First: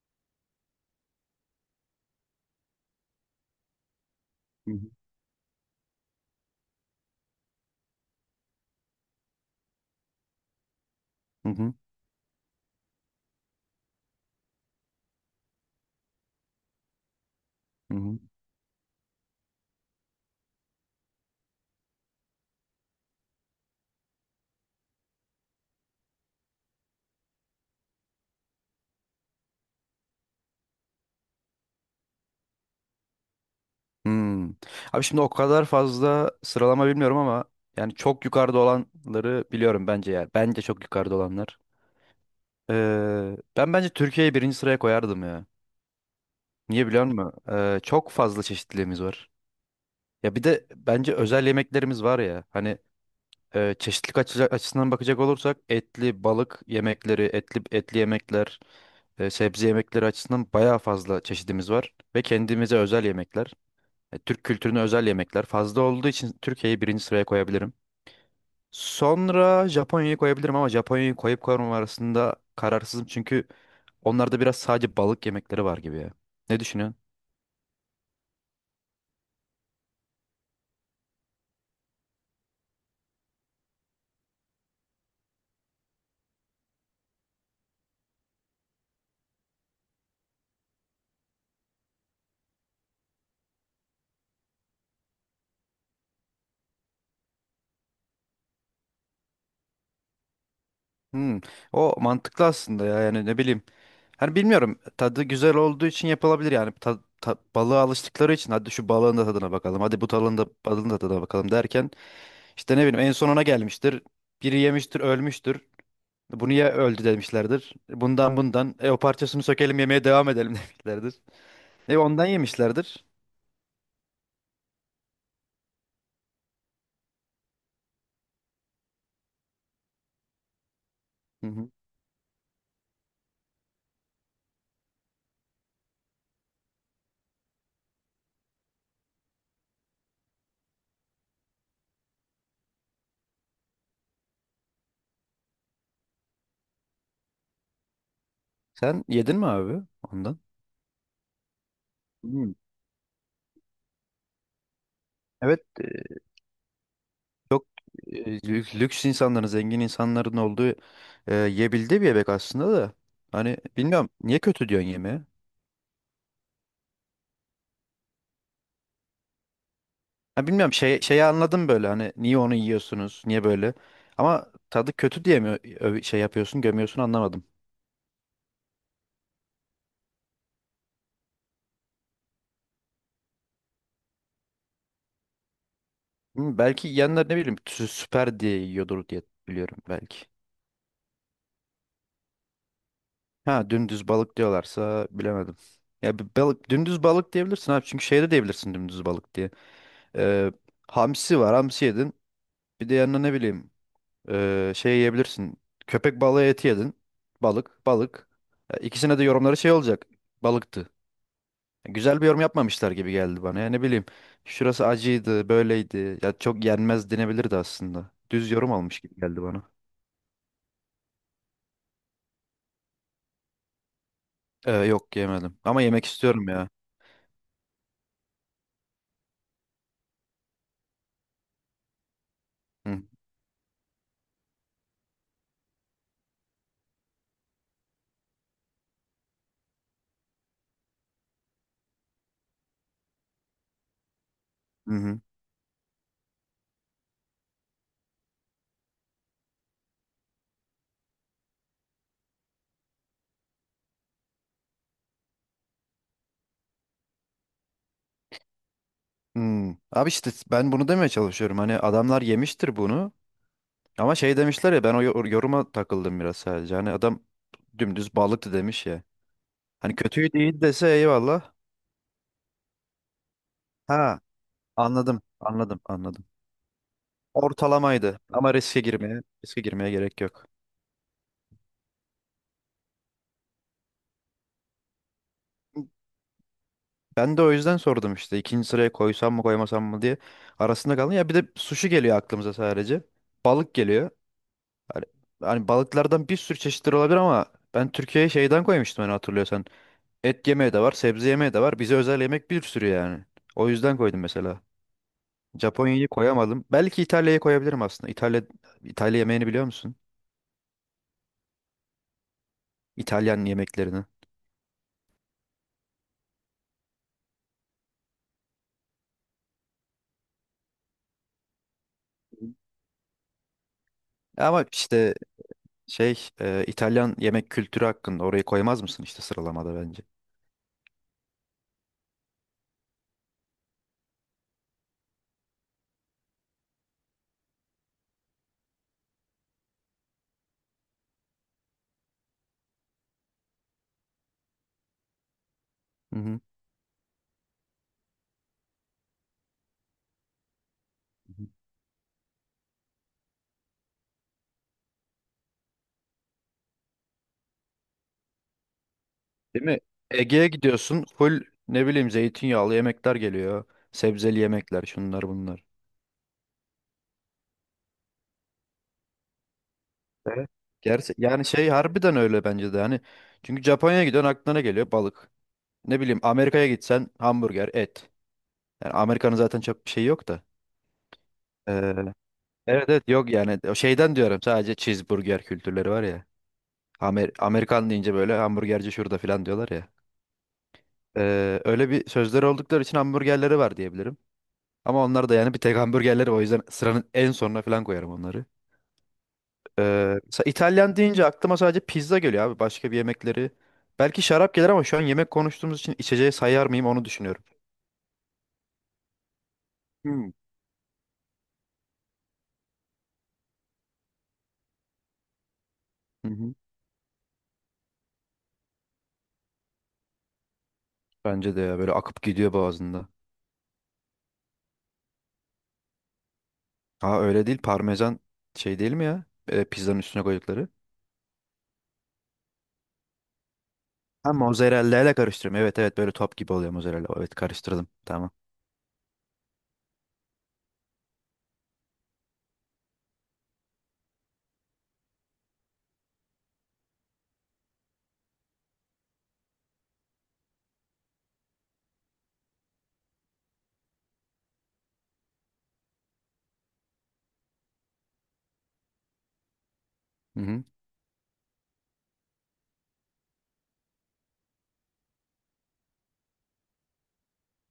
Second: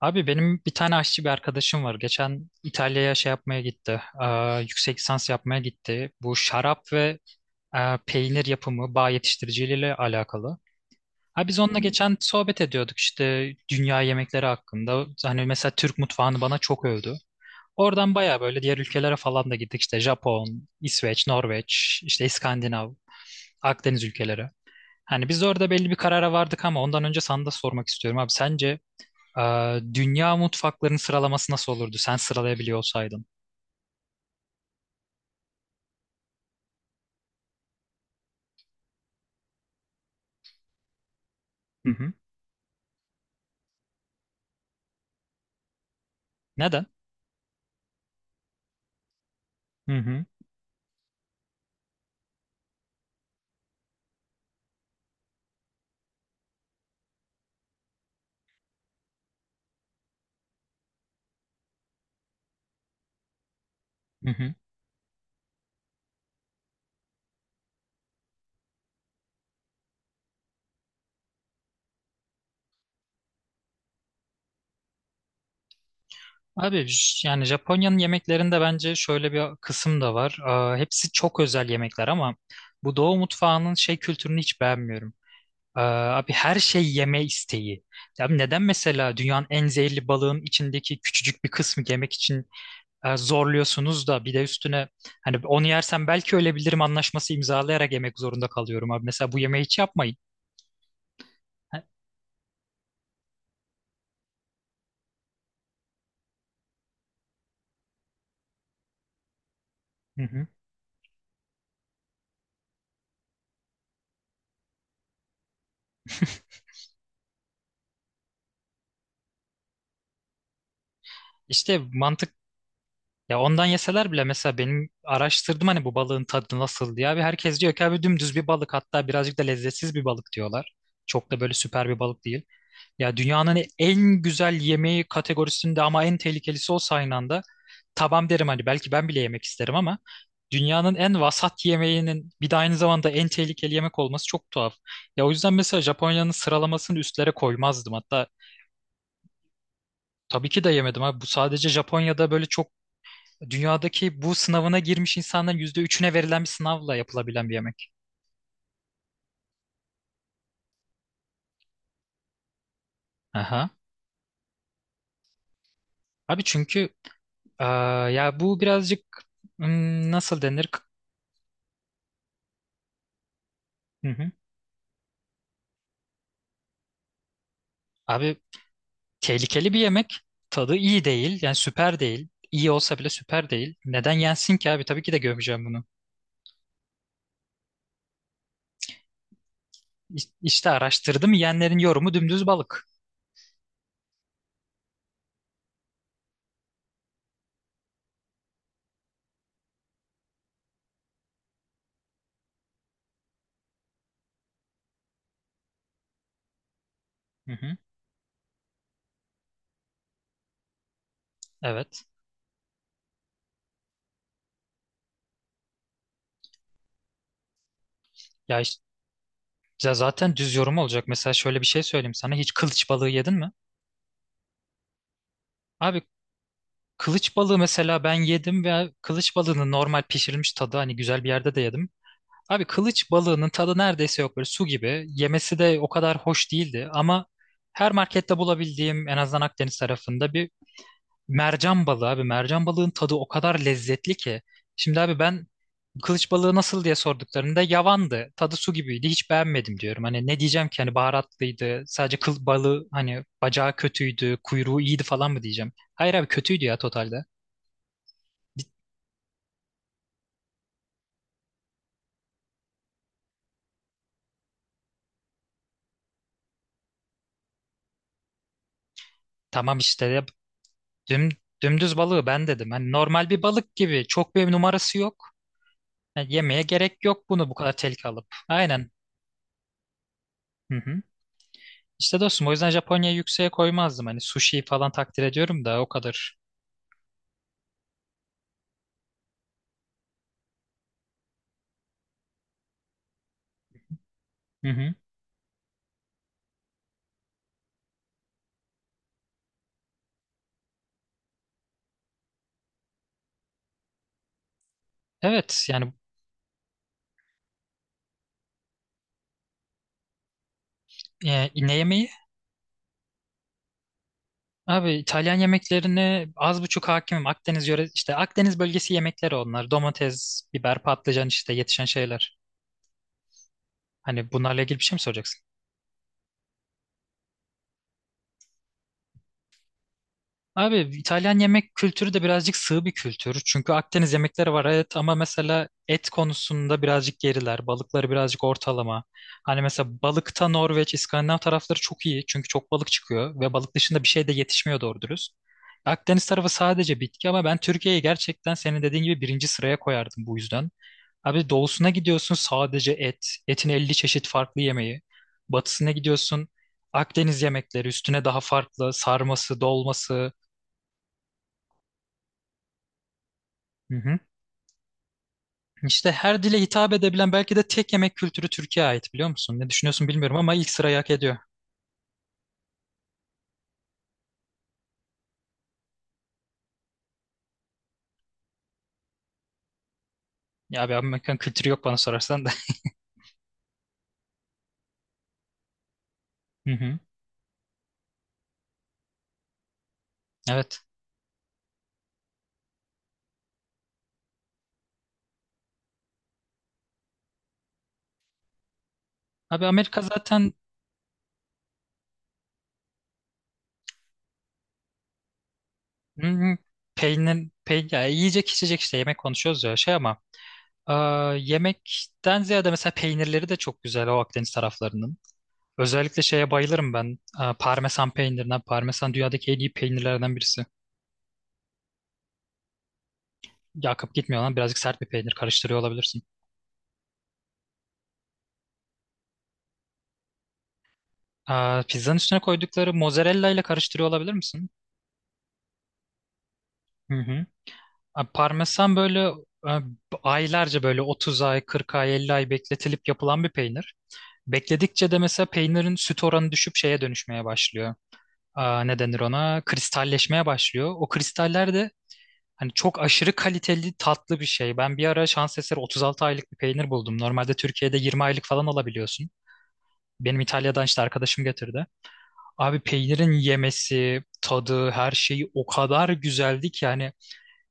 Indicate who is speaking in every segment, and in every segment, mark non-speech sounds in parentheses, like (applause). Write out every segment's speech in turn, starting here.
Speaker 1: Abi benim bir tane aşçı bir arkadaşım var. Geçen İtalya'ya şey yapmaya gitti.
Speaker 2: Hı hı.
Speaker 1: Yüksek lisans yapmaya gitti. Bu şarap ve peynir yapımı bağ yetiştiriciliğiyle alakalı. Ha,
Speaker 2: Hı
Speaker 1: biz Hı
Speaker 2: hı.
Speaker 1: onunla geçen sohbet ediyorduk işte dünya yemekleri hakkında. Hani mesela Türk mutfağını bana çok övdü. Oradan
Speaker 2: Hı.
Speaker 1: baya böyle diğer ülkelere falan da gittik. İşte Japon, İsveç, Norveç, işte İskandinav, Akdeniz ülkeleri. Hani biz de orada belli bir karara vardık ama ondan önce sana da sormak istiyorum abi. Sence dünya mutfaklarının sıralaması nasıl olurdu sen sıralayabiliyor olsaydın?
Speaker 2: Hmm. Abi şimdi o kadar fazla sıralama bilmiyorum ama yani çok yukarıda olanları biliyorum bence yani. Bence çok yukarıda olanlar.
Speaker 1: Hı hı.
Speaker 2: Ben bence Türkiye'yi birinci sıraya koyardım ya.
Speaker 1: Neden?
Speaker 2: Niye biliyor musun? Çok fazla çeşitliliğimiz var.
Speaker 1: Hı hı.
Speaker 2: Ya bir de bence özel yemeklerimiz var ya. Hani çeşitlilik açısından bakacak olursak etli balık yemekleri, etli etli yemekler, sebze yemekleri açısından bayağı fazla çeşidimiz var ve kendimize özel yemekler.
Speaker 1: Hı
Speaker 2: Türk
Speaker 1: hı.
Speaker 2: kültürüne özel yemekler fazla olduğu için Türkiye'yi birinci sıraya koyabilirim. Sonra Japonya'yı koyabilirim ama Japonya'yı koyup koymam arasında kararsızım çünkü onlarda biraz sadece balık yemekleri var gibi ya. Ne
Speaker 1: Abi
Speaker 2: düşünüyorsun?
Speaker 1: yani Japonya'nın yemeklerinde bence şöyle bir kısım da var. Hepsi çok özel yemekler ama bu Doğu mutfağının şey kültürünü hiç beğenmiyorum. Abi her şey yeme isteği. Ya abi neden mesela dünyanın en zehirli balığın içindeki küçücük bir kısmı yemek için zorluyorsunuz da bir de üstüne hani onu yersem belki ölebilirim anlaşması imzalayarak yemek zorunda kalıyorum abi. Mesela bu yemeği hiç yapmayın.
Speaker 2: Hmm, O mantıklı aslında ya, yani ne bileyim. Hani bilmiyorum, tadı güzel olduğu için yapılabilir yani balığa alıştıkları için hadi şu balığın da tadına bakalım, hadi bu
Speaker 1: Hı
Speaker 2: balığın da
Speaker 1: hı.
Speaker 2: balığın da tadına bakalım derken işte ne bileyim en son ona gelmiştir. Biri yemiştir, ölmüştür. Bunu ya öldü demişlerdir. Bundan bundan. O parçasını sökelim, yemeye devam edelim (laughs) demişlerdir.
Speaker 1: İşte
Speaker 2: Ondan
Speaker 1: mantık
Speaker 2: yemişlerdir.
Speaker 1: ya, ondan yeseler bile mesela benim araştırdım hani bu balığın tadı nasıl diye, abi herkes diyor ki abi dümdüz bir balık, hatta birazcık da lezzetsiz bir balık diyorlar. Çok da
Speaker 2: Hı
Speaker 1: böyle
Speaker 2: hı.
Speaker 1: süper bir balık değil. Ya dünyanın en güzel yemeği kategorisinde ama en tehlikelisi olsa aynı anda tamam derim, hani belki ben bile yemek isterim ama dünyanın en vasat yemeğinin bir de aynı zamanda en tehlikeli yemek olması çok tuhaf. Ya o yüzden mesela Japonya'nın sıralamasını üstlere koymazdım. Hatta
Speaker 2: Sen yedin mi abi ondan?
Speaker 1: tabii ki de yemedim abi. Bu sadece Japonya'da böyle
Speaker 2: Hmm.
Speaker 1: çok. Dünyadaki bu sınavına girmiş insanların
Speaker 2: Evet,
Speaker 1: yüzde üçüne verilen bir sınavla yapılabilen bir
Speaker 2: çok,
Speaker 1: yemek.
Speaker 2: lüks insanların, zengin insanların olduğu, yiyebildiği bir yemek aslında da. Hani
Speaker 1: Aha.
Speaker 2: bilmiyorum, niye kötü diyorsun yemeğe?
Speaker 1: Abi çünkü eee, ya bu birazcık nasıl
Speaker 2: Ha,
Speaker 1: denir?
Speaker 2: bilmiyorum şey, şeyi anladım böyle, hani niye onu yiyorsunuz, niye böyle?
Speaker 1: Hı hı.
Speaker 2: Ama tadı kötü diye mi şey yapıyorsun, gömüyorsun, anlamadım.
Speaker 1: Abi tehlikeli bir yemek. Tadı iyi değil. Yani süper değil. İyi olsa bile süper değil. Neden yensin ki abi? Tabii ki de gömeceğim bunu.
Speaker 2: Hı, belki yiyenler ne bileyim süper diye yiyordur diye biliyorum belki.
Speaker 1: İşte araştırdım. Yiyenlerin yorumu dümdüz balık.
Speaker 2: Ha, dümdüz balık diyorlarsa bilemedim. Ya bir balık dümdüz balık diyebilirsin abi, çünkü şey de diyebilirsin dümdüz balık diye. Ee, Hamsi var, hamsi yedin. Bir de yanına ne bileyim şey yiyebilirsin. Köpek balığı eti yedin.
Speaker 1: Hı hı.
Speaker 2: Balık balık. Ya İkisine de yorumları şey olacak. Balıktı. Ya
Speaker 1: Evet.
Speaker 2: güzel bir yorum yapmamışlar gibi geldi bana. Ya ne bileyim şurası acıydı, böyleydi. Ya çok yenmez denebilirdi aslında. Düz
Speaker 1: Ya
Speaker 2: yorum
Speaker 1: işte,
Speaker 2: almış gibi geldi bana.
Speaker 1: ya zaten düz yorum olacak. Mesela şöyle bir şey söyleyeyim sana. Hiç kılıç balığı yedin mi?
Speaker 2: Yok, yemedim ama
Speaker 1: Abi
Speaker 2: yemek istiyorum ya.
Speaker 1: kılıç balığı mesela ben yedim ve kılıç balığının normal pişirilmiş tadı, hani güzel bir yerde de yedim. Abi
Speaker 2: Hı
Speaker 1: kılıç balığının tadı neredeyse yok, böyle su gibi. Yemesi de o kadar hoş değildi ama her markette bulabildiğim, en azından Akdeniz tarafında bir mercan balığı abi. Mercan balığın tadı o kadar lezzetli ki. Şimdi abi
Speaker 2: hı.
Speaker 1: ben kılıç balığı nasıl diye sorduklarında yavandı, tadı su gibiydi, hiç beğenmedim diyorum. Hani ne diyeceğim ki, hani baharatlıydı, sadece kıl balığı hani bacağı kötüydü, kuyruğu iyiydi falan mı diyeceğim? Hayır abi, kötüydü ya totalde.
Speaker 2: Hmm. Abi işte ben bunu demeye çalışıyorum. Hani adamlar yemiştir bunu. Ama şey demişler ya, ben o yoruma takıldım biraz sadece. Hani adam dümdüz balıktı demiş ya.
Speaker 1: Tamam
Speaker 2: Hani
Speaker 1: işte,
Speaker 2: kötüydü, iyi dese
Speaker 1: Düm,
Speaker 2: eyvallah.
Speaker 1: dümdüz balığı ben dedim. Hani normal bir balık gibi.
Speaker 2: Ha,
Speaker 1: Çok bir numarası
Speaker 2: anladım
Speaker 1: yok.
Speaker 2: anladım anladım.
Speaker 1: Yani yemeye gerek yok bunu bu kadar tehlike
Speaker 2: Ortalamaydı
Speaker 1: alıp.
Speaker 2: ama riske
Speaker 1: Aynen.
Speaker 2: girmeye riske girmeye gerek yok.
Speaker 1: Hı hı. İşte dostum o yüzden Japonya'yı yükseğe koymazdım. Hani sushi falan takdir ediyorum da o kadar.
Speaker 2: Ben de o yüzden sordum işte, ikinci sıraya koysam mı koymasam mı diye arasında kaldım. Ya bir de sushi geliyor aklımıza sadece. Balık geliyor.
Speaker 1: Hı hı.
Speaker 2: Hani, hani balıklardan bir sürü çeşitleri olabilir ama ben Türkiye'ye şeyden koymuştum, hani hatırlıyorsan. Et yemeği de var, sebze yemeği de var. Bize özel yemek bir sürü yani. O yüzden koydum mesela.
Speaker 1: Evet yani
Speaker 2: Japonya'yı koyamadım. Belki İtalya'yı koyabilirim aslında. İtalya yemeğini biliyor musun?
Speaker 1: ne yemeği?
Speaker 2: İtalyan yemeklerini.
Speaker 1: Abi İtalyan yemeklerine az buçuk hakimim. Akdeniz yöre işte Akdeniz bölgesi yemekleri onlar. Domates, biber, patlıcan işte yetişen şeyler. Hani bunlarla
Speaker 2: Ama
Speaker 1: ilgili bir şey mi
Speaker 2: işte
Speaker 1: soracaksın?
Speaker 2: şey İtalyan yemek kültürü hakkında orayı koymaz mısın işte sıralamada, bence.
Speaker 1: Abi İtalyan yemek kültürü de birazcık sığ bir kültür. Çünkü Akdeniz yemekleri var evet ama mesela et konusunda birazcık geriler. Balıkları birazcık ortalama. Hani mesela balıkta Norveç, İskandinav tarafları çok iyi. Çünkü çok balık çıkıyor ve balık dışında bir şey de yetişmiyor doğru dürüst.
Speaker 2: Hı
Speaker 1: Akdeniz
Speaker 2: hı.
Speaker 1: tarafı sadece bitki, ama ben Türkiye'yi gerçekten senin dediğin gibi birinci sıraya koyardım bu yüzden. Abi doğusuna gidiyorsun, sadece et. Etin 50 çeşit farklı yemeği. Batısına gidiyorsun, Akdeniz yemekleri üstüne daha farklı sarması,
Speaker 2: Değil mi?
Speaker 1: dolması.
Speaker 2: Ege'ye gidiyorsun. Full ne bileyim zeytinyağlı yemekler geliyor.
Speaker 1: Hı hı.
Speaker 2: Sebzeli yemekler, şunlar bunlar.
Speaker 1: İşte her dile hitap edebilen belki de tek yemek kültürü Türkiye'ye ait, biliyor musun? Ne düşünüyorsun bilmiyorum
Speaker 2: Evet.
Speaker 1: ama ilk sırayı hak
Speaker 2: Gerçi
Speaker 1: ediyor.
Speaker 2: yani şey, harbiden öyle bence de hani. Çünkü Japonya'ya gidiyorsun, aklına ne geliyor? Balık. Ne bileyim, Amerika'ya gitsen hamburger, et. Yani Amerika'nın zaten çok bir şey yok da.
Speaker 1: Ya abi Amerikan kültürü yok
Speaker 2: Ee,
Speaker 1: bana sorarsan da.
Speaker 2: evet, evet, yok yani, o şeyden diyorum, sadece cheeseburger kültürleri var ya.
Speaker 1: (laughs) Hı hı.
Speaker 2: Amerikan deyince böyle hamburgerci şurada falan diyorlar ya.
Speaker 1: Evet.
Speaker 2: Öyle bir sözleri oldukları için hamburgerleri var diyebilirim. Ama onlar da yani bir tek hamburgerleri, o yüzden sıranın en sonuna falan koyarım onları.
Speaker 1: Abi Amerika
Speaker 2: Ee,
Speaker 1: zaten.
Speaker 2: İtalyan deyince aklıma sadece pizza geliyor abi, başka bir yemekleri. Belki şarap gelir ama şu an yemek konuştuğumuz için
Speaker 1: Hı
Speaker 2: içeceği
Speaker 1: hı.
Speaker 2: sayar mıyım onu düşünüyorum.
Speaker 1: Peynir, ya yiyecek içecek işte, yemek konuşuyoruz ya şey ama
Speaker 2: Hmm.
Speaker 1: yemekten ziyade mesela peynirleri de çok güzel o Akdeniz taraflarının. Özellikle
Speaker 2: Hı
Speaker 1: şeye
Speaker 2: hı.
Speaker 1: bayılırım ben. Parmesan peynirine. Parmesan dünyadaki en iyi peynirlerden birisi.
Speaker 2: Bence de ya, böyle akıp gidiyor boğazında.
Speaker 1: Yakıp gitmiyor lan, birazcık sert bir peynir karıştırıyor olabilirsin.
Speaker 2: Ha, öyle değil parmesan şey değil mi ya? Pizzanın üstüne koydukları.
Speaker 1: Pizzanın üstüne koydukları mozzarella ile karıştırıyor olabilir
Speaker 2: Ha,
Speaker 1: misin?
Speaker 2: mozzarella ile karıştırıyorum. Evet, evet, böyle top gibi oluyor mozzarella.
Speaker 1: Hı
Speaker 2: Evet,
Speaker 1: hı.
Speaker 2: karıştırdım. Tamam.
Speaker 1: Parmesan böyle e, aylarca, böyle 30 ay, 40 ay, 50 ay bekletilip yapılan bir peynir. Bekledikçe de mesela peynirin süt oranı düşüp şeye dönüşmeye başlıyor. Ne denir ona? Kristalleşmeye başlıyor. O kristaller de hani çok aşırı kaliteli tatlı bir şey. Ben bir ara şans eseri 36 aylık bir peynir buldum. Normalde Türkiye'de 20 aylık falan alabiliyorsun. Benim
Speaker 2: Hı hı.
Speaker 1: İtalya'dan işte arkadaşım getirdi. Abi peynirin yemesi, tadı, her şeyi o kadar güzeldi ki yani,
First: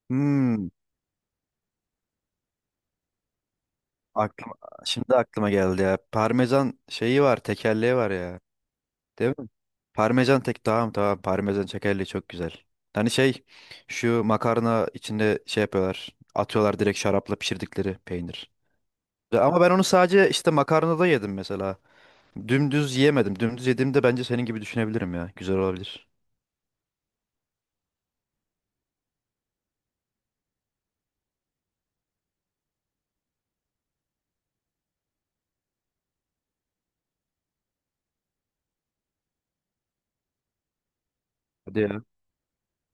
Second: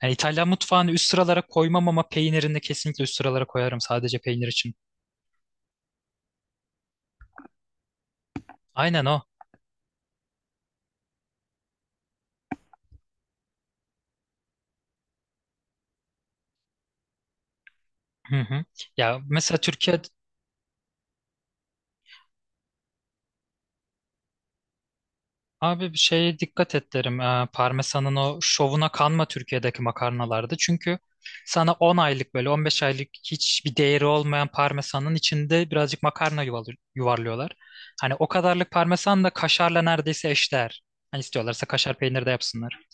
Speaker 1: yani İtalyan
Speaker 2: Hmm,
Speaker 1: mutfağını üst sıralara koymam ama peynirini kesinlikle üst sıralara koyarım, sadece peynir
Speaker 2: aklıma,
Speaker 1: için.
Speaker 2: Şimdi aklıma geldi ya. Parmesan şeyi var, tekerleği var ya.
Speaker 1: Aynen o.
Speaker 2: Değil mi? Parmesan tek, tamam tamam, parmesan tekerleği çok güzel. Hani şey, şu makarna içinde şey yapıyorlar. Atıyorlar direkt, şarapla pişirdikleri
Speaker 1: Hı
Speaker 2: peynir.
Speaker 1: hı. Ya mesela
Speaker 2: Ama ben onu
Speaker 1: Türkiye,
Speaker 2: sadece işte makarnada yedim mesela. Dümdüz yiyemedim. Dümdüz yediğimde bence senin gibi düşünebilirim ya. Güzel
Speaker 1: abi bir
Speaker 2: olabilir.
Speaker 1: şeye dikkat et derim. Parmesanın o şovuna kanma Türkiye'deki makarnalarda. Çünkü sana 10 aylık, böyle 15 aylık hiçbir değeri olmayan parmesanın içinde birazcık makarna yuvarlıyorlar. Hani o kadarlık parmesan da kaşarla neredeyse eşdeğer. Hani istiyorlarsa
Speaker 2: Hadi
Speaker 1: kaşar
Speaker 2: ya.
Speaker 1: peynir de yapsınlar.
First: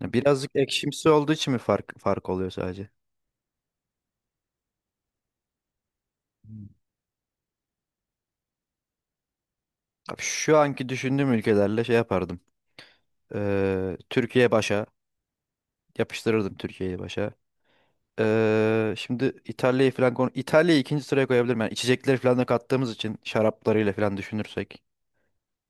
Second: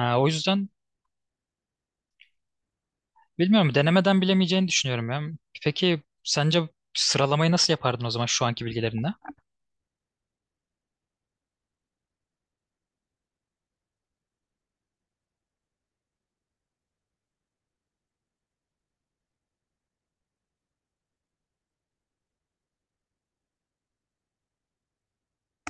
Speaker 2: Ya
Speaker 1: O
Speaker 2: birazcık
Speaker 1: yüzden
Speaker 2: ekşimsi olduğu için mi fark oluyor sadece?
Speaker 1: bilmiyorum, denemeden bilemeyeceğini düşünüyorum ya. Peki sence
Speaker 2: Hmm.
Speaker 1: sıralamayı nasıl yapardın o zaman şu anki bilgilerinle?
Speaker 2: Abi şu anki düşündüğüm ülkelerle şey yapardım. Türkiye başa. Yapıştırırdım Türkiye'yi başa. Şimdi İtalya'yı falan İtalya'yı ikinci sıraya koyabilirim. Yani içecekleri falan da kattığımız için, şaraplarıyla falan düşünürsek.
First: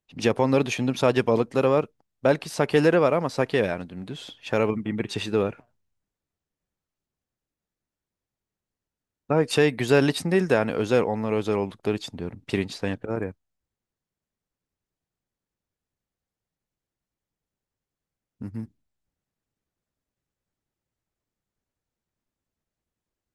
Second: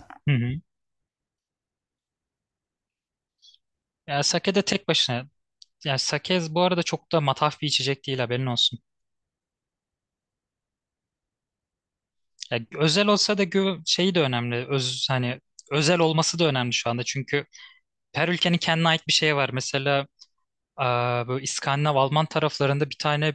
Speaker 2: Şimdi
Speaker 1: Hı hı.
Speaker 2: Japonları düşündüm, sadece balıkları var. Belki sakeleri var ama sake yani
Speaker 1: Ya
Speaker 2: dümdüz.
Speaker 1: sake de
Speaker 2: Şarabın
Speaker 1: tek
Speaker 2: bin bir
Speaker 1: başına.
Speaker 2: çeşidi var.
Speaker 1: Yani sake bu arada çok da mataf bir içecek değil, haberin olsun.
Speaker 2: Daha şey güzellik için değil de, hani özel, onlara özel oldukları için diyorum.
Speaker 1: Ya
Speaker 2: Pirinçten
Speaker 1: özel
Speaker 2: yapıyorlar ya.
Speaker 1: olsa da şeyi de önemli. Hani özel olması da önemli şu anda. Çünkü her
Speaker 2: Hı
Speaker 1: ülkenin
Speaker 2: hı.
Speaker 1: kendine ait bir şey var. Mesela böyle İskandinav Alman taraflarında bir tane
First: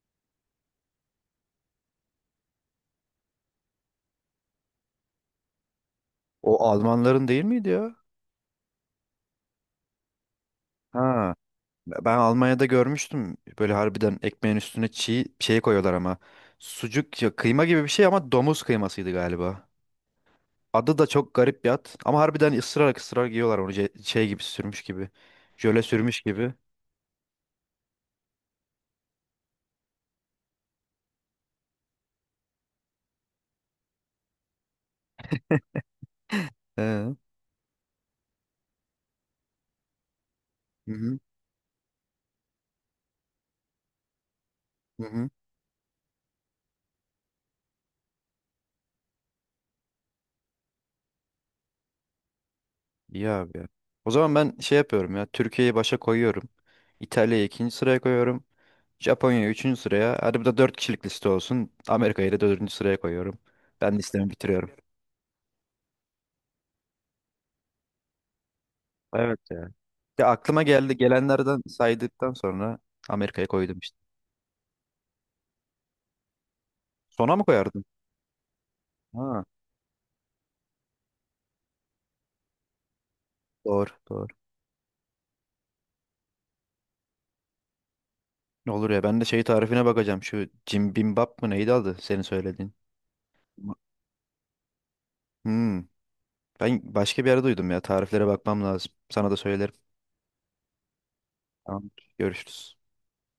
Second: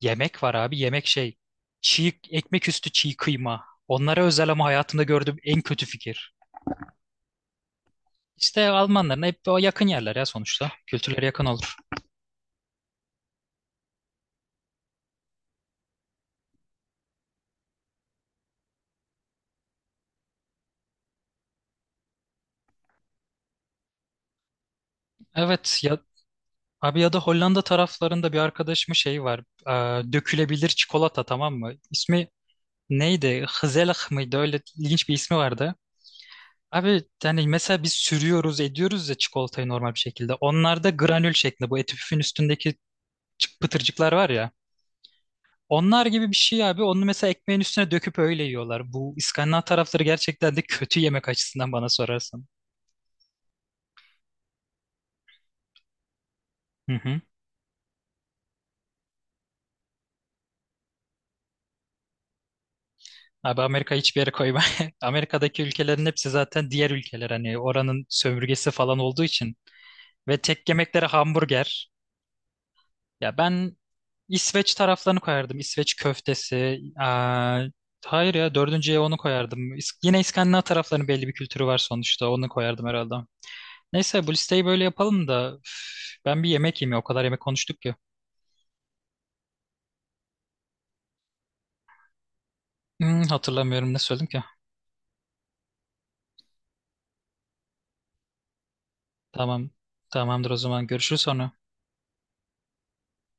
Speaker 1: yemek var abi. Yemek şey. Çiğ ekmek üstü çiğ kıyma. Onlara özel ama hayatımda gördüğüm en kötü fikir.
Speaker 2: O Almanların değil miydi ya?
Speaker 1: İşte Almanların hep o yakın yerler ya sonuçta. Kültürleri
Speaker 2: Ha.
Speaker 1: yakın olur.
Speaker 2: Ben Almanya'da görmüştüm. Böyle harbiden ekmeğin üstüne çiğ şey koyuyorlar ama. Sucuk ya, kıyma gibi bir şey ama domuz kıymasıydı galiba. Adı da çok garip bir ad. Ama harbiden ısırarak ısırarak yiyorlar onu, şey gibi, sürmüş gibi.
Speaker 1: Evet
Speaker 2: Jöle
Speaker 1: ya,
Speaker 2: sürmüş gibi.
Speaker 1: abi ya da Hollanda taraflarında bir arkadaşımın şey var. Dökülebilir çikolata, tamam mı? İsmi neydi? Hızelah mıydı? Öyle ilginç bir ismi vardı.
Speaker 2: He.
Speaker 1: Abi
Speaker 2: Hı
Speaker 1: yani mesela biz sürüyoruz ediyoruz ya çikolatayı normal bir şekilde. Onlarda
Speaker 2: hı.
Speaker 1: granül şeklinde, bu eti püfün üstündeki pıtırcıklar var ya.
Speaker 2: Hı hı.
Speaker 1: Onlar gibi bir şey abi. Onu mesela ekmeğin üstüne döküp öyle yiyorlar. Bu İskandinav tarafları gerçekten de kötü yemek açısından bana sorarsan.
Speaker 2: İyi abi ya. O zaman ben şey yapıyorum ya. Türkiye'yi başa koyuyorum.
Speaker 1: Hı hı.
Speaker 2: İtalya'yı ikinci sıraya koyuyorum. Japonya'yı üçüncü sıraya. Hadi bu da 4 kişilik liste olsun. Amerika'yı da dördüncü sıraya koyuyorum.
Speaker 1: Abi Amerika
Speaker 2: Ben
Speaker 1: hiçbir
Speaker 2: listemi
Speaker 1: yere koyma.
Speaker 2: bitiriyorum.
Speaker 1: (laughs) Amerika'daki ülkelerin hepsi zaten diğer ülkeler. Hani oranın sömürgesi falan olduğu
Speaker 2: Evet
Speaker 1: için.
Speaker 2: ya. Ya
Speaker 1: Ve
Speaker 2: aklıma
Speaker 1: tek
Speaker 2: geldi,
Speaker 1: yemekleri
Speaker 2: gelenlerden
Speaker 1: hamburger.
Speaker 2: saydıktan sonra
Speaker 1: Ya
Speaker 2: Amerika'yı
Speaker 1: ben
Speaker 2: koydum işte.
Speaker 1: İsveç taraflarını koyardım. İsveç köftesi.
Speaker 2: Sona mı koyardın?
Speaker 1: Hayır ya, dördüncüye onu
Speaker 2: Ha,
Speaker 1: koyardım. Yine İskandinav taraflarının belli bir kültürü var sonuçta. Onu koyardım herhalde.
Speaker 2: doğru
Speaker 1: Neyse
Speaker 2: doğru.
Speaker 1: bu listeyi böyle yapalım da üf, ben bir yemek yemeye, o kadar yemek konuştuk ki.
Speaker 2: Ne olur ya, ben de şey tarifine bakacağım. Şu Jim Bimbap mı neydi adı senin söylediğin? Ma-
Speaker 1: Hatırlamıyorum ne söyledim ki.
Speaker 2: Hmm, Ben başka bir yerde duydum ya. Tariflere bakmam lazım. Sana da
Speaker 1: Tamam.
Speaker 2: söylerim.
Speaker 1: Tamamdır, o zaman görüşürüz sonra.
Speaker 2: Tamam. Görüşürüz.